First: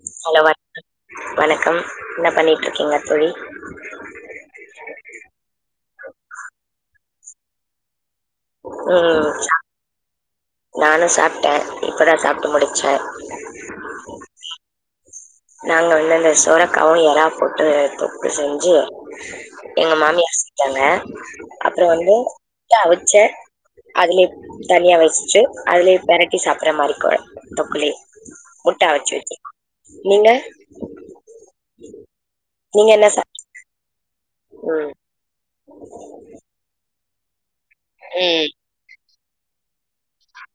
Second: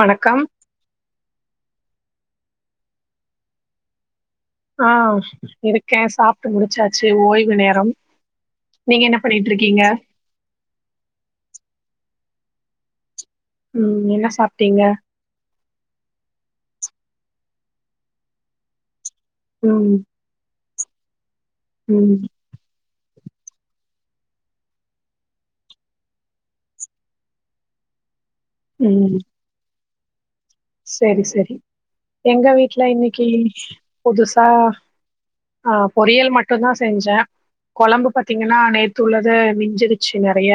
வணக்கம். வணக்கம் என்ன பண்ணிட்ருக்கீங்க தோழி ஆ இருக்கே சாப்ட்டு முடிச்சாச்சு ஓய்வு நேரம் நீங்க என்ன ம் பண்ணிட்ருக்கீங்க நானு சாப்ட்ட இப்பதா சாப்ட்டு முடிச்ச ம் என்ன சாப்டிங்க நாங்க வந்து அந்த சொரக்காவு எறா போட்டு தொக்கு செஞ்சி எங்க ம், மாமியிர் செஞ்சாங்க அப்றோ வந்து ம், முட்ட அவிச்ச அதுலே தனியா வச்சுட்டு அதுலே பெரட்டி சாப்படற மாரி கொழம்பு தொக்குலயே முட்ட அவிச்சு வச்சு நீங்க செரி செரி எங்க நீங்க வீட்ல என்ன சாப் இன்னைக்கி புதுசா ம் ஆ பொரியல் மட்டுந்தா செஞ்ச கொழம்பு ம் பாத்திங்கன்னா நேத்து உள்ளது மிஞ்சிருச்சு நெறைய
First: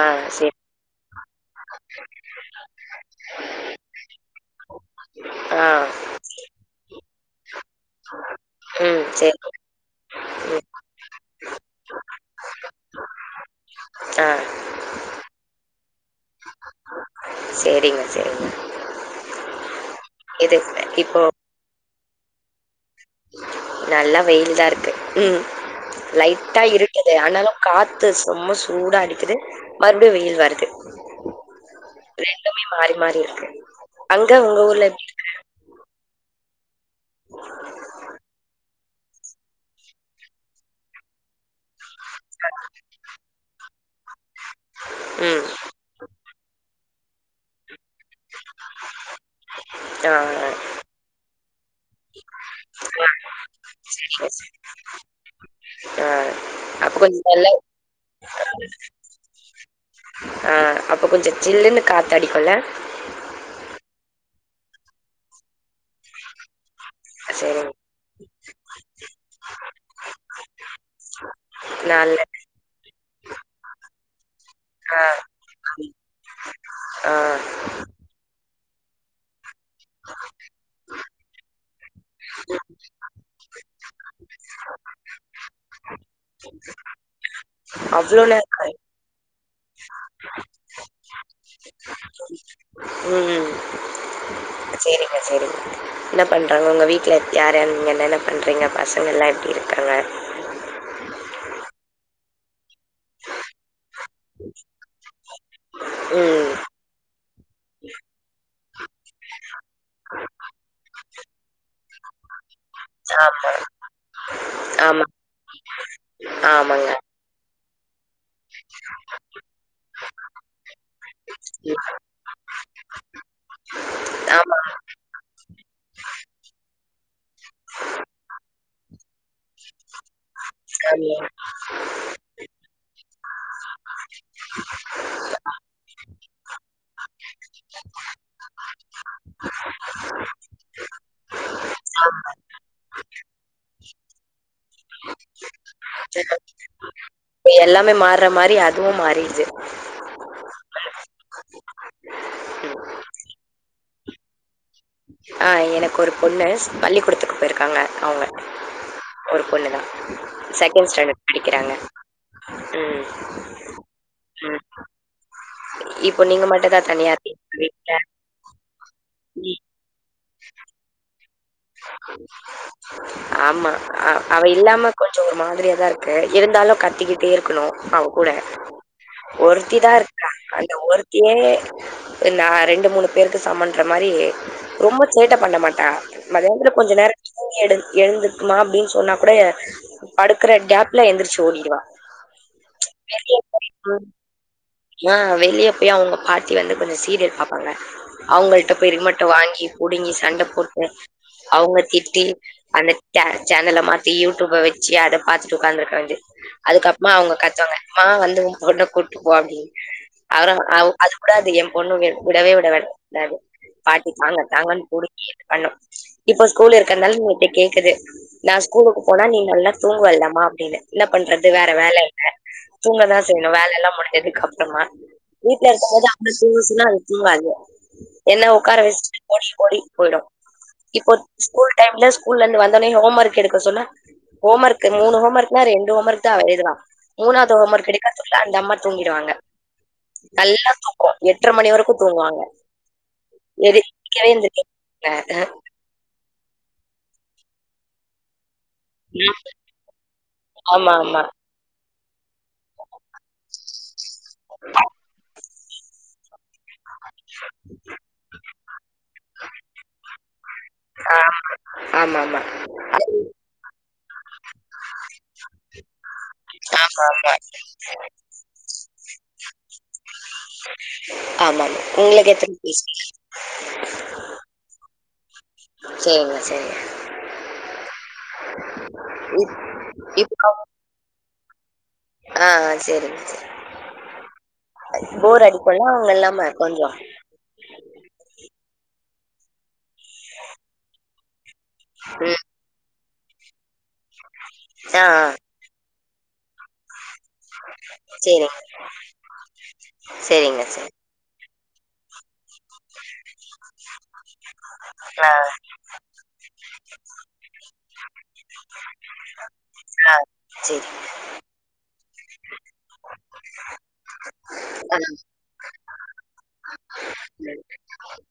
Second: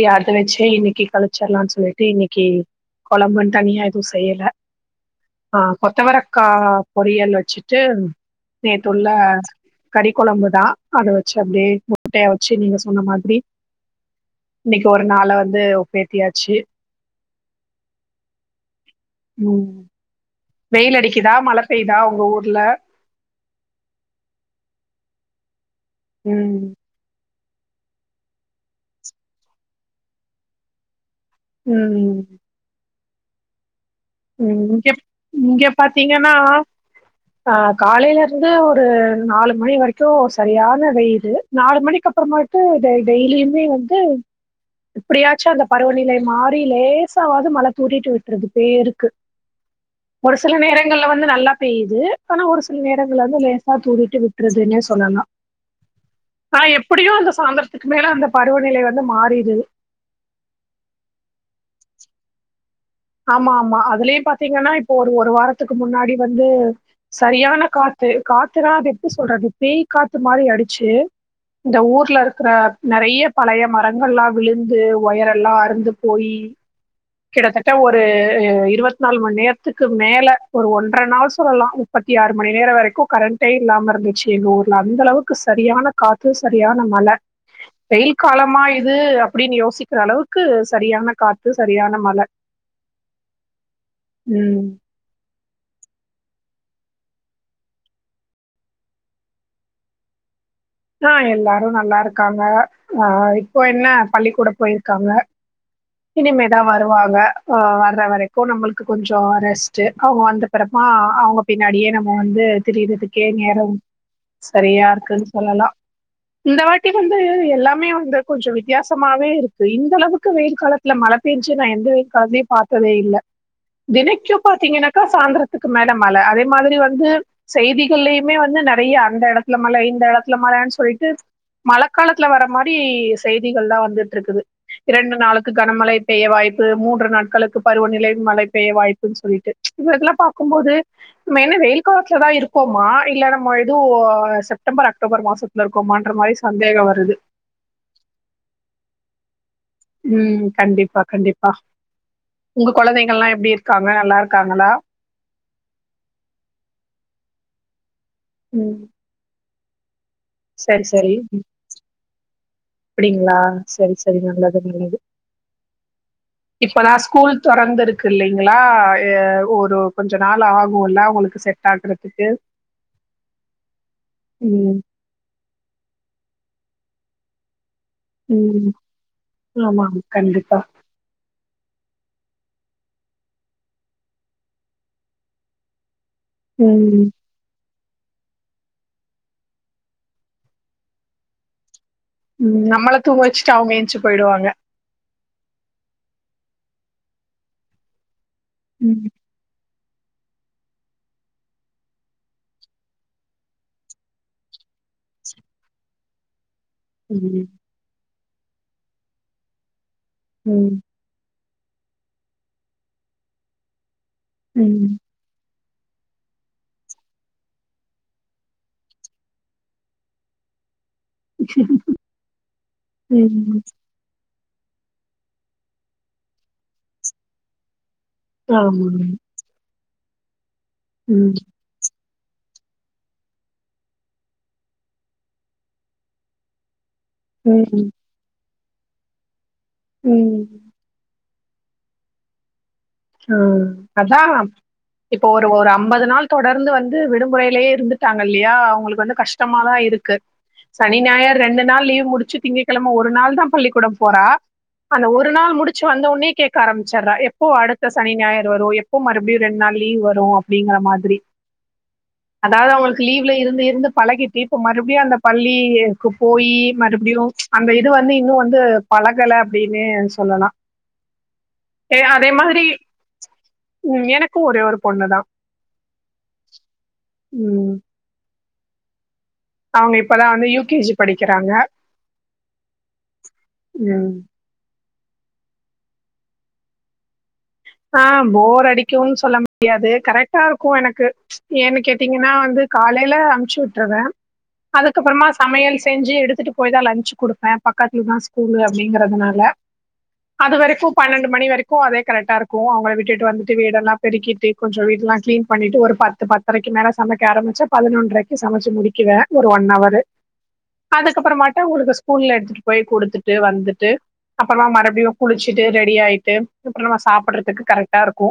ஆ அத சேரி வச்சே இன்னைக்கி கழிச்சிர்லான் சொல்லிட்டு இன்னைக்கு கொழம்புன் தனியா எதுவும் செய்யல ஆ கொத்தவரக்கா பொரியல் வச்சுட்டு ம் நேத்துள்ள சேரி கறி கொழம்பு தா ம் அத வச்சு அப்டியே முட்டை அவிச்சு நீங்க சொன்ன மாதிரி ஆ இன்னைக்கு ஒரு நாள வந்து ஒப்பேத்தியாச்சு செரிங்க செரிங்க ம் வெயில் இப்போ அடிக்குதா மழ பேய்தா உங்க ஊர் நல்லா வெயில் தா இருக்கு ம் லைட்டா ம் இருட்டுது ஆனாலு காத்து செம்ம சூடா அடிக்குது மறுபடியு வெயில் வருது ம் ரெண்டுமே மாறி மாறி இருக்கு அங்க உங்க ம் ஊர்ல இங்க எப்டி இங்க பாத்திங்கனா அ காலைல இருந்து ஒரு நாலு மணி வரைக்கு சரியான வெயிலு நாலு மணி அதுக்கப்பறமாட்டு டெ டெய்லிமே வந்து ம் எப்டியாச்சு அந்த பருவநிலை மா றி லேசாவாது மழ தூறிட்டு விட்ருது பேருக்கு ஆ ஒரு சில நேரங்கள்ல வந்து நல் லா பேயுது ஆனா ஒரு சில நேரங்கள வந்து லேசா தூறிட்டு எஸ் விட்ருதுன்னே சொல்லலா ஆ ஆனா அப்ப எப்டியு கொஞ்ச அந்த நல்லா சாயந்தரத்துக்கு மேல அந்த பருவநிலை வந்து மாறிருது ஆ அப்ப கொஞ்சோ சில்லுனு காத்தடிக்குல ஆமா ஆமா அதுலயு பாத்திங்கனா இப்போ ஒரு ஒரு வாரத்துக்கு முன்னாடி வந்து சரியான சரிங்க காத்து காத்துனா அது எப்டி சொல்றது பேய் காத்து மாரி அடிச்சு இந்த ஊர்ல நல்லது இருக்குற நெறைய பழைய மரங் கள்லா விழுந்து ஆ ஒயரெல்லா அறுந்து போயி ஆ கிட்டத்தட்ட ஒரு அ இருவத் நாலு மண் நேரத்துக்கு மேல ஒரு ஒன்ற நாள் சொல்லலா முப்பத்தி ஆறு மணி நேரோ வரைக்கு கரண்ட்டே இல்லாம இருந்துச்சு எங்க ஊர்ல அந்த அளவுக்கு சரியான காத்து சரியான மழ வெயில் அவ்ளோ காலமா நேரம் இது அப்டின் யோசிக்கற அளவுக்கு சரியான காத்து சரியான மழ ம் சேரிங்க சேரிங்க [inaudible] என்ன பண்றாங்க உங்க வீட்ல யார்யாரு நீங்க என்னென்ன பண்றிங்க பசங்கல்லா எப்டி இருக்காங்க ஆ எல்லாரு நல்லாருக்காங்க ஆ இப்போ என்ன பள்ளிக்கூடோ போயிருக்காங்க ம் இனிமேதா வருவாங்க ஆ வர்ற வரைக்கு நம்மளுக்கு கொஞ்சோ ரெஸ்ட்டு அவுங்க வந்த பெறகு ஆ அவுங்க பின்னாடியே நம்ம வந்து திரியறதுக்கே ஆமா நேர சரியா ஆமா இருக்குன் சொல்லலா இந்த ஆமாங்க. வாட்டி வந்து எல்லாமே வந்து கொஞ்சொ வித்யாசமாவே இருக்கு இந்தளவுக்கு வெயில் காலத்துல மழை பேஞ்சு நா ம் எந்த வெயில் காலத்துலயு பாத்ததே இல்ல தெனைக்கு ஆமா பாத்திங்கனாக்கா சாந்தரத்துக்கு மேல மழ அதே மாரி வந் து செய்திகள்லயுமே வந்து நெறைய அந்த எடத்துல மழ இந்த எடத் மழன் சொல்ட்டு ஆமா மழகாலத்துல வர மாரி செய்திகள்லா வந்துட்ருக்குது இரண்டு நாளுக்கு கனமழை பெய்ய வாய்ப்பு மூன்று நாட்களுக்கு பருவநிலை மழை பெய்ய வாய்ப்புன் சொல்லிட்டு இதெலா பாக்கும்போது நம்ம என்ன வெயில் காலத்துலதா இருக்கோமா இல்ல நம்ம எதுவு செப்டம்பர் அக் அக்டோபர் மாசத்துல இருக்கோமான்ற மாரி சந்தேகோ வருது இப்ப எல்லாமே மார்ர மாரி அதுவு மாறிடுது ம் கண்டிப்பா கண்டிப்பா உங்க கொழந்தைகள்லா எப்டி இருக்காங்க நல்லாருக்காங்களா ஆ எனக்கு ஒரு பொண்ணு ஸ் பள்ளிக்கூடத்துக்கு போயிருக்காங்க அவங்க ம் ஒரு பொண்ணு தா செக்கென்ட் ஸ்டேண்டட் படிக்றாங்க அப்டிங்ளா செரி செரி ம். நல்லது நல்லது இப்போ நீங்க மட்டும் தான் இப்பதா தனியா ஸ்கூல் இருக்கீங்க வீட்ல. தொறந்துருக்கு இல்லைங்களா எ ம். ஒரு கொஞ்ச நாள் ஆகுல்ல அவுங்குளுக்கு செட் ஆகுறத்துக் ஆமா அ அவ ம் இல்லாம கொஞ்சோ ஒரு மாதிரியாதாருக்கு இருந்தாலு க கத்திக்கிட்டே இருக்குணு அவ கூட ம் ஆமா ஆமா, ஒருத்திதா இருக்கா கண்டிப்பா அந்த ஒருத்தியே நா ரெண்டு மூணு பேருக்கு சமன்ற மாரி ரொம்ப சேட்ட பண்ண மாட்டா மத்யானத்துல கொஞ்ச ம் நேரோ தூங்கியெடு எழுந்துக்குமா அப்டின் சொன்னா கூட படுக்குற கேப்ல எந்திரிச்சு ஓடிடுவா ம் நம்மள தூங்க வச்சுட்டு அவங்க எந்ச்சு போயிடுவாங்க ஆ வெளிய போய் அவுங்க பா [unintelligible] வந்து கொஞ்சோ சீரியல் பாப்பாங்க அவங்கள்ட்ட போய் ம் ரிமோட்ட வாங்கி புடுங்கி சண்ட போட்டு அவங்க திட்டி அந்த சே சேனல்ல மாத்தி யூடியூப்ப வச்சு அத பாத்துட்டு ஒக்காந்துருக்க வேண்டி அதுக்கு அப்மா அவங்க ம் கத்துவாங்க ம்மா வந்து ஓ பொண்ண கூட்டு போ அப்டின் அதுதா ம் அ அது உடாது என் பொண்ணு வி விடவே விட விடாது பாட்டி தாங்க ம் தாங்கன்னு புடுங்கி இது பண்ணு இப்ப ஸ்கூல் இருக்கறனால என்ட்ட கேக்குது நா ஸ்கூலுக்கு போனா நீ நல்லா தூங்குவல்லமா அப்டின்னு இன்ன பண்றது வேற வேல இல்ல தூங்கதா செய்ணு ம் வேலெல்லா முஞ்சதுக்கப் ஆமா வீட்ல இருக்கம்போது [unintelligible] தூங்க சொன்ன அது தூங்காது என்ன ஒக்கார ஆமாங்க வச்சுட்டு ஓடி ஓடி போய்டு இப்போ ம் ஸ்கூல் டைம்ல ஸ்கூல்லருந்து வந்தோன்னே ஓம் ஒர்க் எடுக்க சொன்னா ஹோம் ஒர்க்கு மூணு ஹோம் ஒர்க்னா ரெண்டு ஹோம் ஒர்க்தா அவ எழுதுறா மூணாது ஹோம் ம் ஒர்க் எடுக்கத்துள்ள அந்த அம்மா தூங்கிடுவாங்க ம் நல்லா தூங்கு எட்ர மணி வரக்கு தூங்குவாங்க அ எது அதா எந்திரிக்கவே இப்போ எந்திரிக்க ஒரு ஒரு அம் அம்பது நாள் தொடர்ந்து வந்து விடுமுறைலே இருந்துட்டாங்க இல்லையா அவுங்ளுக்கு வந்து கஷ்டமா தா இருக்கு ஆமா சனி ஆமா ஞாயர் ரெண்டு நாள் லீவ் முடிச்சு திங்க கெழம ஒரு நாள் தா பள்ளி கூ போறா அந்த ஒரு நாள் முடிச்சு வந்தவோன்னே கேக்க ஆரம்மிச்சர்றா எப்போ அடுத்த சனி ஞாயர் வரும எப்போ மறுபடி ரெண்டு நாள் லீவ் வரு அப்டிங்கற மாதிரி ஆ ஆமாமா அதாது அவுங்ளுக்கு லீவ்ல இருந்து இருந்து பழகிட்டு இப்ப மறுபடி அந்த பள்ளிக்கூ போயி மறுபடியு ஆமாமா அந்த இது வந்து இன்னு வந்து பழகல அப்டின்னு சொல்லலா ஆமா உங்ளுக்கு எத்தன [unintelligible] ம் எனக்கு ஒரே ஒரு பொண்ணுதா சேரிங்க சேரிங்க இப் அவுங்க இப்பதா வந்து இப்போ யூகேஜி படிக்கறாங்க ஆ ஆ சேரிங்க சேரி போர் அடிக்குல அவுங்க இல்லாம கொஞ்சோ ஆ போர் அடிக்குன் சொல்ல முடியாது கரெக்டா இருக்கு எனக்கு ஏன்னு கேட்டீங்கன்னா ம் வந்து காலைல அம்ச்சு உட்ருவே ஆ ஆ அதுக்கப்றமா சமயல் செ செஞ்சி எடுத்துட்டு போய் தா லன்ச் குடுப்பே பக்கத்துல தா ஸ்கூலு சேரிங்க அப்டிங்றதுனால அது சேரிங்க வரைக்கு சேரி பன்னெண்டு மணி வரைக் கு அதே கரெட்டாருக் கு அவங்கள விட்டுட்டு வந்துட்டு வீடெல்லா பெருக்கிட்டு கொஞ்சோ வீட்லா ஆ கிளீன் பண்ணிட்டு ஒரு பத்து பத்தரைக்கு மேல சமைக்க ஆரம்மிச்சா பதினொன்றைக்கு சமைச்சு முடிக்குவே ஒரு ஒன்னவரு ஆ சேரி அதுக்கப்றமாட்டு உங்குளுக்கு ஸ்கூல்ல எடுத்துட்டு போய் குடுத்துட்டு வந்துட்டு அப்பறமா ஆ மறுபடியு குளிச்சுட்டு ரெடி ஆயிட்டு அப்ற நா சாப்படுறதுக்கு ம் கரெக்டா இருக்கு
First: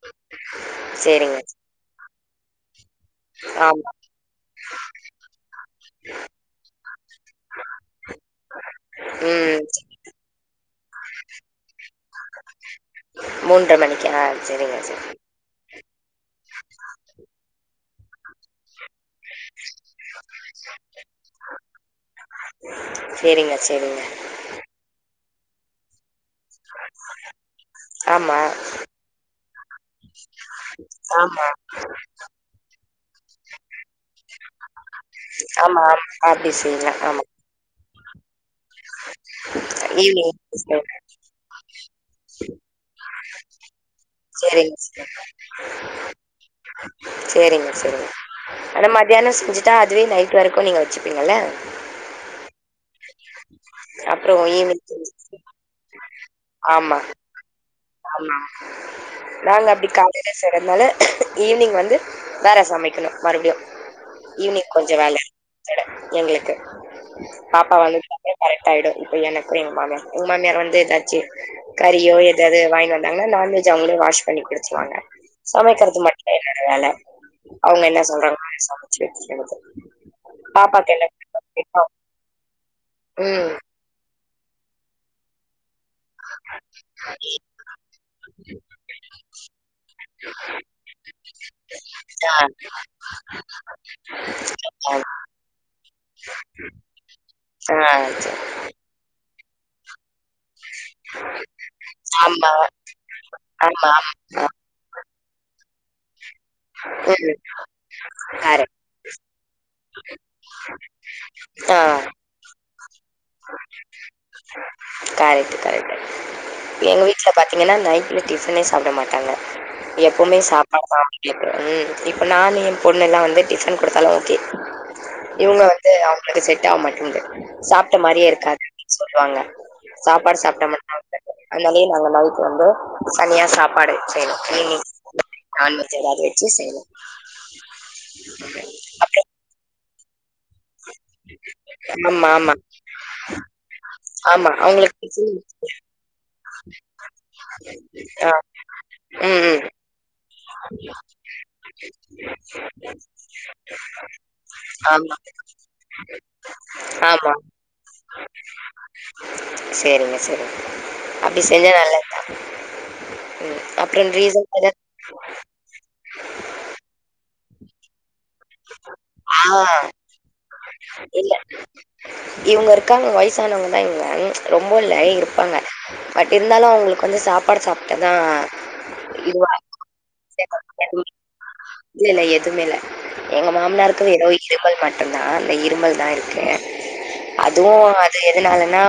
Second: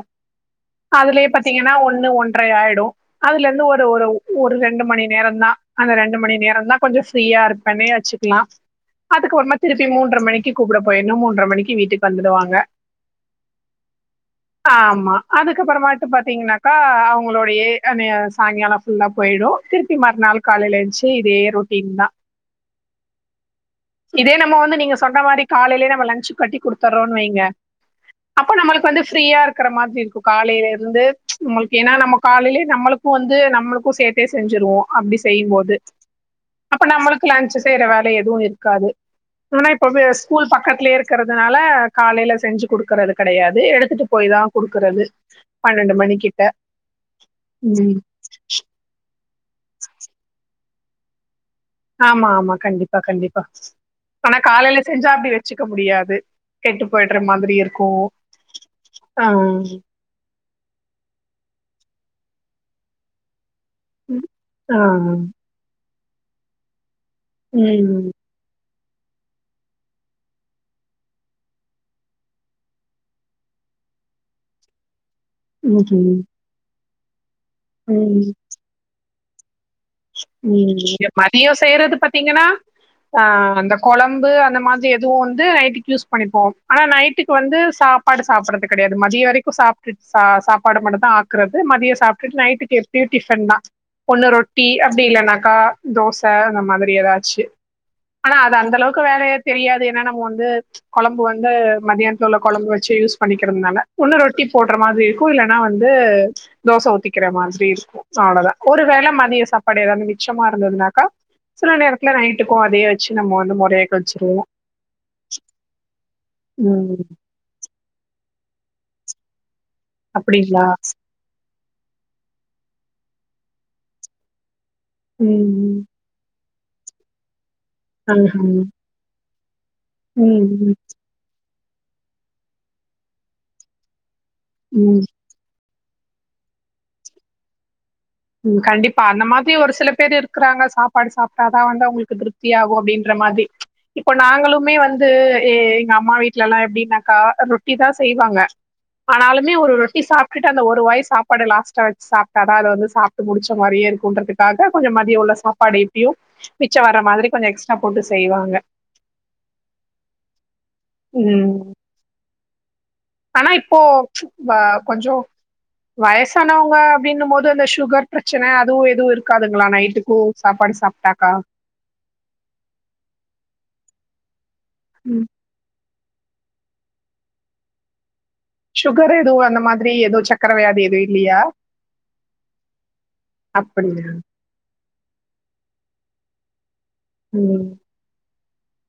அதுலயே சேரிங்க பாத்தீங்கன்னா ஒண்ணு ஒண் ரை ஆயிடும் அதுல இருந்து ஒரு ஆமா ஒரு ஒரு ரெண்டு மணி நேரம்தான் அந்த ரெண்டு மணி நேரந்தா அந்த ரெண்டு மணி நேரந்தா கொஞ்ச ஃப்ரீயா இருப்பேன்னே வச்சுக்கலா அதுக்குறமா ம் திருப்பி மூன்ற மணிக்கு கூப்பிட போயிடணும் மூன்ற மணிக்கு வீட்டுக்கு வந்துடுவாங்க மணிக்கா சரிங்க சரி ஆமா அதுக்கப்புறமா பாத்தீங்கனாக்கா அவங்களுடைய சாயங்கால ல்ல போயிடும் திருப்பி மறுநாள் காலையில எந்துச்சு இதே ரொட்டீன் தா சரிங்க சரிங்க இதே நம்ம வந்து நீங்க சொன்ன மாரி காலேயே நம்ம லஞ்ச் கட்டி குடுத்தர்றோன்னு வைங்க ஆமா அப்ப நம்மளுக்கு வந்து ஃப்ரீயா இருக்கிற மாதிரி இருக்கும் காலையில இருந்து ஆமா நம்ளுக்கு ஏன்னா நம்ம காலயிலே நம்மளுக்கும் வந்து நம்மளுக்கும் சேத் செஞ்சுருவோ அப்டி செய்யும் போது ஆமா, ஆமா. அப்டி அப்ப செய்யலாம். ஆமா. நம்மளுக்கு லன்ஞ்சு செய்யற வேல எதுவு இருக் காது ஆனா இப்ப ஈவ்னிங் ஸ்கூல் சரிங்க பக்கத்துலயே இருக்கிறதுனால காலையில செஞ்சு குடுக்கறது கெடையாது எடுத்துட்டு சேரிங்க சிஸ்டர் பன்னெண்டு மணிக்கிட்ட சேரிங்க உம் சேரிங்க அத மட் மத்தியான செஞ்சுட்டா அதுவே நைட் வரைக்கு நீங்க வச்சிப்பீங்கல்ல ஆமா ஆமா கண்டிப்பா கண்டிப்பா ஆனா அப்புறம் காலயில ஈவ்னிங் செஞ்சா செஞ்சு அப்டி வச்சுக்க முடியாது கெட்டு ஆமா, போயிடுற மாதிரி இருக் ஆமா நாங்க அப்டி காலில செய்றனால ஈவினிங் வந்து வேற சமைக்கணும் மறுபடியும் ஈவினிங் கொஞ்ச வேல ஆஹ் எங்களுக்கு பாப்பா வந்து உம் [inaudible] ஆய்டும் இப்ப எனக்கு எங்க மாமியார் எங்க மாமியார் வந்து எதாச்சு கறியோ எது வாங்கி வந்தாங்கனா நான்வெஜ் அவங்களே வாஷ் பண்ணி குடுத்துவாங்க சமைக்கிறது உம் மட்டு என்னோட வேல அவங்க என்ன உம் சொல்றாங்களோ அதே சமைச்சு வைக்கறது ம் மதியம் செய்யறது பாத்தீங்கனா ஆ ம் அந்த கொழம் பு அந்த மாதிரி எதுவு வந்து நைட்டுக்கு யூஸ் பண்ணிப்போம் ஆனா நைட்டுக்கு வந்து சாப்பாடு சாப்பிடறது கெடையாது மதிய வரைக்கு சாப்ட்டுட் சாப்பாடு தா ஆக்குறது மதியம் ஆ சாப்பிட்டுட்டு நைட்டு எப்பியு டிபன் தா ஒண்ணு ரொட்டி ஆ அப்டி இல்லனாக்கா தோச அந்த மாதிரி எதாச்சு ஆ ஆனா சரி அது அந்த அளவுக்கு வேல நம்ம வந்து கொழம்பு வந்து மதியானத்து உள்ள ஆமா கொழம்பு வச்சு யூஸ் பண்ணிக்கிறதுனால ஆமா ஒன்னு ரொட்டி ஆமா போடுற மா திரி இருக்கும் இல்லன்னா வந்து தோச ஊத்திக்கிற ம் மாதிரி இருக்கும் அவ்வளோதா கரெக்ட் ஒருவேள மதிய சாப் பாடு எதாவது மிச்சமா இருந்ததுனாக்கா சில ஆ நேரத்துல நைட்டுக்கும் அதே வச்சு நம்ம வந்து மொறைய கழிச்சிருவோ கரெக்ட் கரெக்ட் கரெக்ட் எங்க வீட்ல பாத்தீங்க டிஃபனே சாப்ட மாட்டாங்க எப்போமே அப்படிங்களா சாப்பாடு தா ம் இப்ப நானு எ பொண்ணுல்லா வந்து டிஃபன் குடுத்தாலு ஓகே ம் இவுங்க ம் வந்து அவுங்களோட செட் ஆக மாட்டிங்கிது சாப்ட்ட மாரியே ஆஹா. இருக்காது அப்டின்னு சொல்லுவாங்க சாப்பாடு ம் சாப்ட்டா ம் மட்டூ அதனாலயே நாங்க நைட் வந்து தனியா சாப்பாடு செய்யணு மீன் ம் நான்வெஜ்ஜு எதாவது வச்சு செய்வோ ம் கண்டிப்பா அந்த மாதி ஒரு சில பேரு இருக்குறாங்க சாப்பாடு சாப்ட்டா தா வந்து அவுங்களுக்கு ஆமா திருப்தி ஆமா ஆகு அப்டின்ற மாதி இப்ப ஆமா நாங்களுமே வந்து அவங்களுக்கு ஏ எங்க அம்மா வீட்லலா எப்டின்னாக்கா ரொட்டி தா ஆ செய்வாங்க ம் ஆனாலுமே ம் ஒரு ரொட்டி சாப்ட்டுட்டு அந்த ஒரு வாய் சாப்பாடு லாஸ்ட்டா வச்சு சாப்ட்டா தா அது வந்து சாப் ட்டு முடிச்ச மாரியே இருக்குன்றதுக்காக கொஞ்ச ஆமா மத்திய உள்ள சாப்பாடு எப்பயு மிச்ச வர மாதிரி ஆமா கொஞ்சோ எக்ஸ்ட்ரா போட்டு செய்வாங்க சேரிங்க சேரிங்க அப்டி ம். செஞ்சா நல்லதுதா ஆனா ம் இப்போ அப்றோ ரீசன் எதா கொஞ் சோ வயசானவங்க அப்டின்னு போது அந்த சுகர் பிரச் சன அதுவு எதுவு ஆ இருக்காதுங்களா நைட்டுக்கூ சாப்பாடு சாப்ட்டாக்கா இவுங்க இருக்காங்க வயசானவுங்க [unintelligible] ரொம்ப இல்ல ம். இருப்பாங்க பட் இருந்தாலு அவுங்களுக்கு வந்து சாப்பாடு சாப்ட்டா தா சுகரு ஏதுவு அந்த மாதிரி ஏது சக்கர வியாதி எது இல்லியா இல்ல இல்ல எதுமே இல்ல எங் மாமனாருக்கு அப்படியா வெறு இருமல் மட்டூந்தா அந்த இருமல் தா இருக்கு ம் அதுவு அது எதுனால னா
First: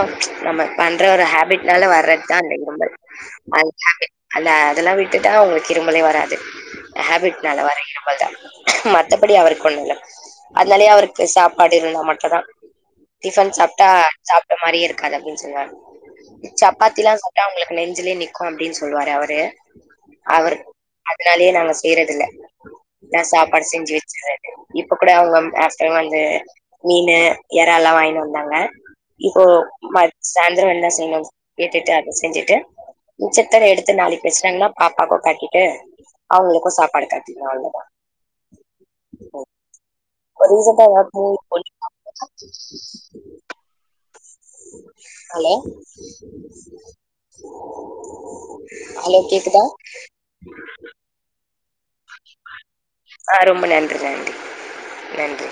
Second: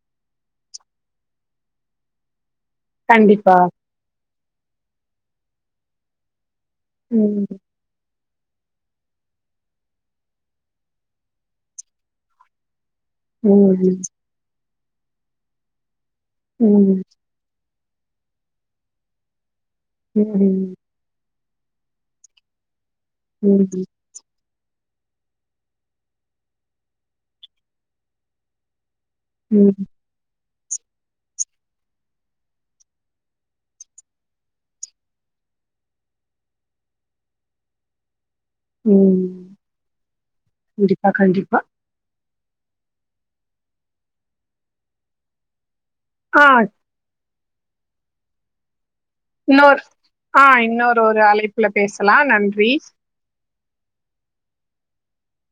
நம்ம பண்ற ஒரு ஹேபிட்னால வர்றதுதா அந்த இருமல் கண்டிப்பா அந்த ஹாபிட் அந்த அதெல்லா விட்டுட்டா அவுங்களுக்கு இருமலே வராது ம் ஹேபிட்னால வர இருமல் தா மத் த்தபடி அவருக்கு ஒண்ணு இல்ல அதனாலயே அவருக்கு சாப்பாடு இருந்தா மட்டூ தா டிஃபன் சாப்ட்டா ம் சாப்ட்ட மாரியே இருக்காது அப்டின் சொல்வாரு ம் சப்பாத்திலா சாப்ட்டா அவுங்களுக் நெஞ்சுலயே நிக்கூ அப்டின் சொல்லுவாரு அவரு ம் ம் துனாலயே நாங்க செய்றது இல்ல னா சாப்பாடு ம் செஞ்சு வச் இப்ப கூட அவுங்க ம் லாஸ்ட் டைம்வந்து மீனு எறால்லா வாங்கிட்டு வந்தாங்க இப்போ ம் ம சாயந்திரோ என்னா செய்ணு கேட்டுட்டு அத செஞ்சுட்டு மிச்சத்த எடுத்து நாளைக்கு வச்சுட்டாங்னா பாப்பாக்கூ காட்டிட்டு அவுங்களுக்கு சாப்பாடு கட்டிருவே அவ்ளோ தா ம் கண்டிப்பா கண்டிப்பா [inaudible] ஹலோ ஆ ஹலோ கேக்குதா இன்னொரு ஆ இன்னொரு ஒரு அழைப்புல பேசலா நன்றி ம்ப நன்றி நன்றி நன்றி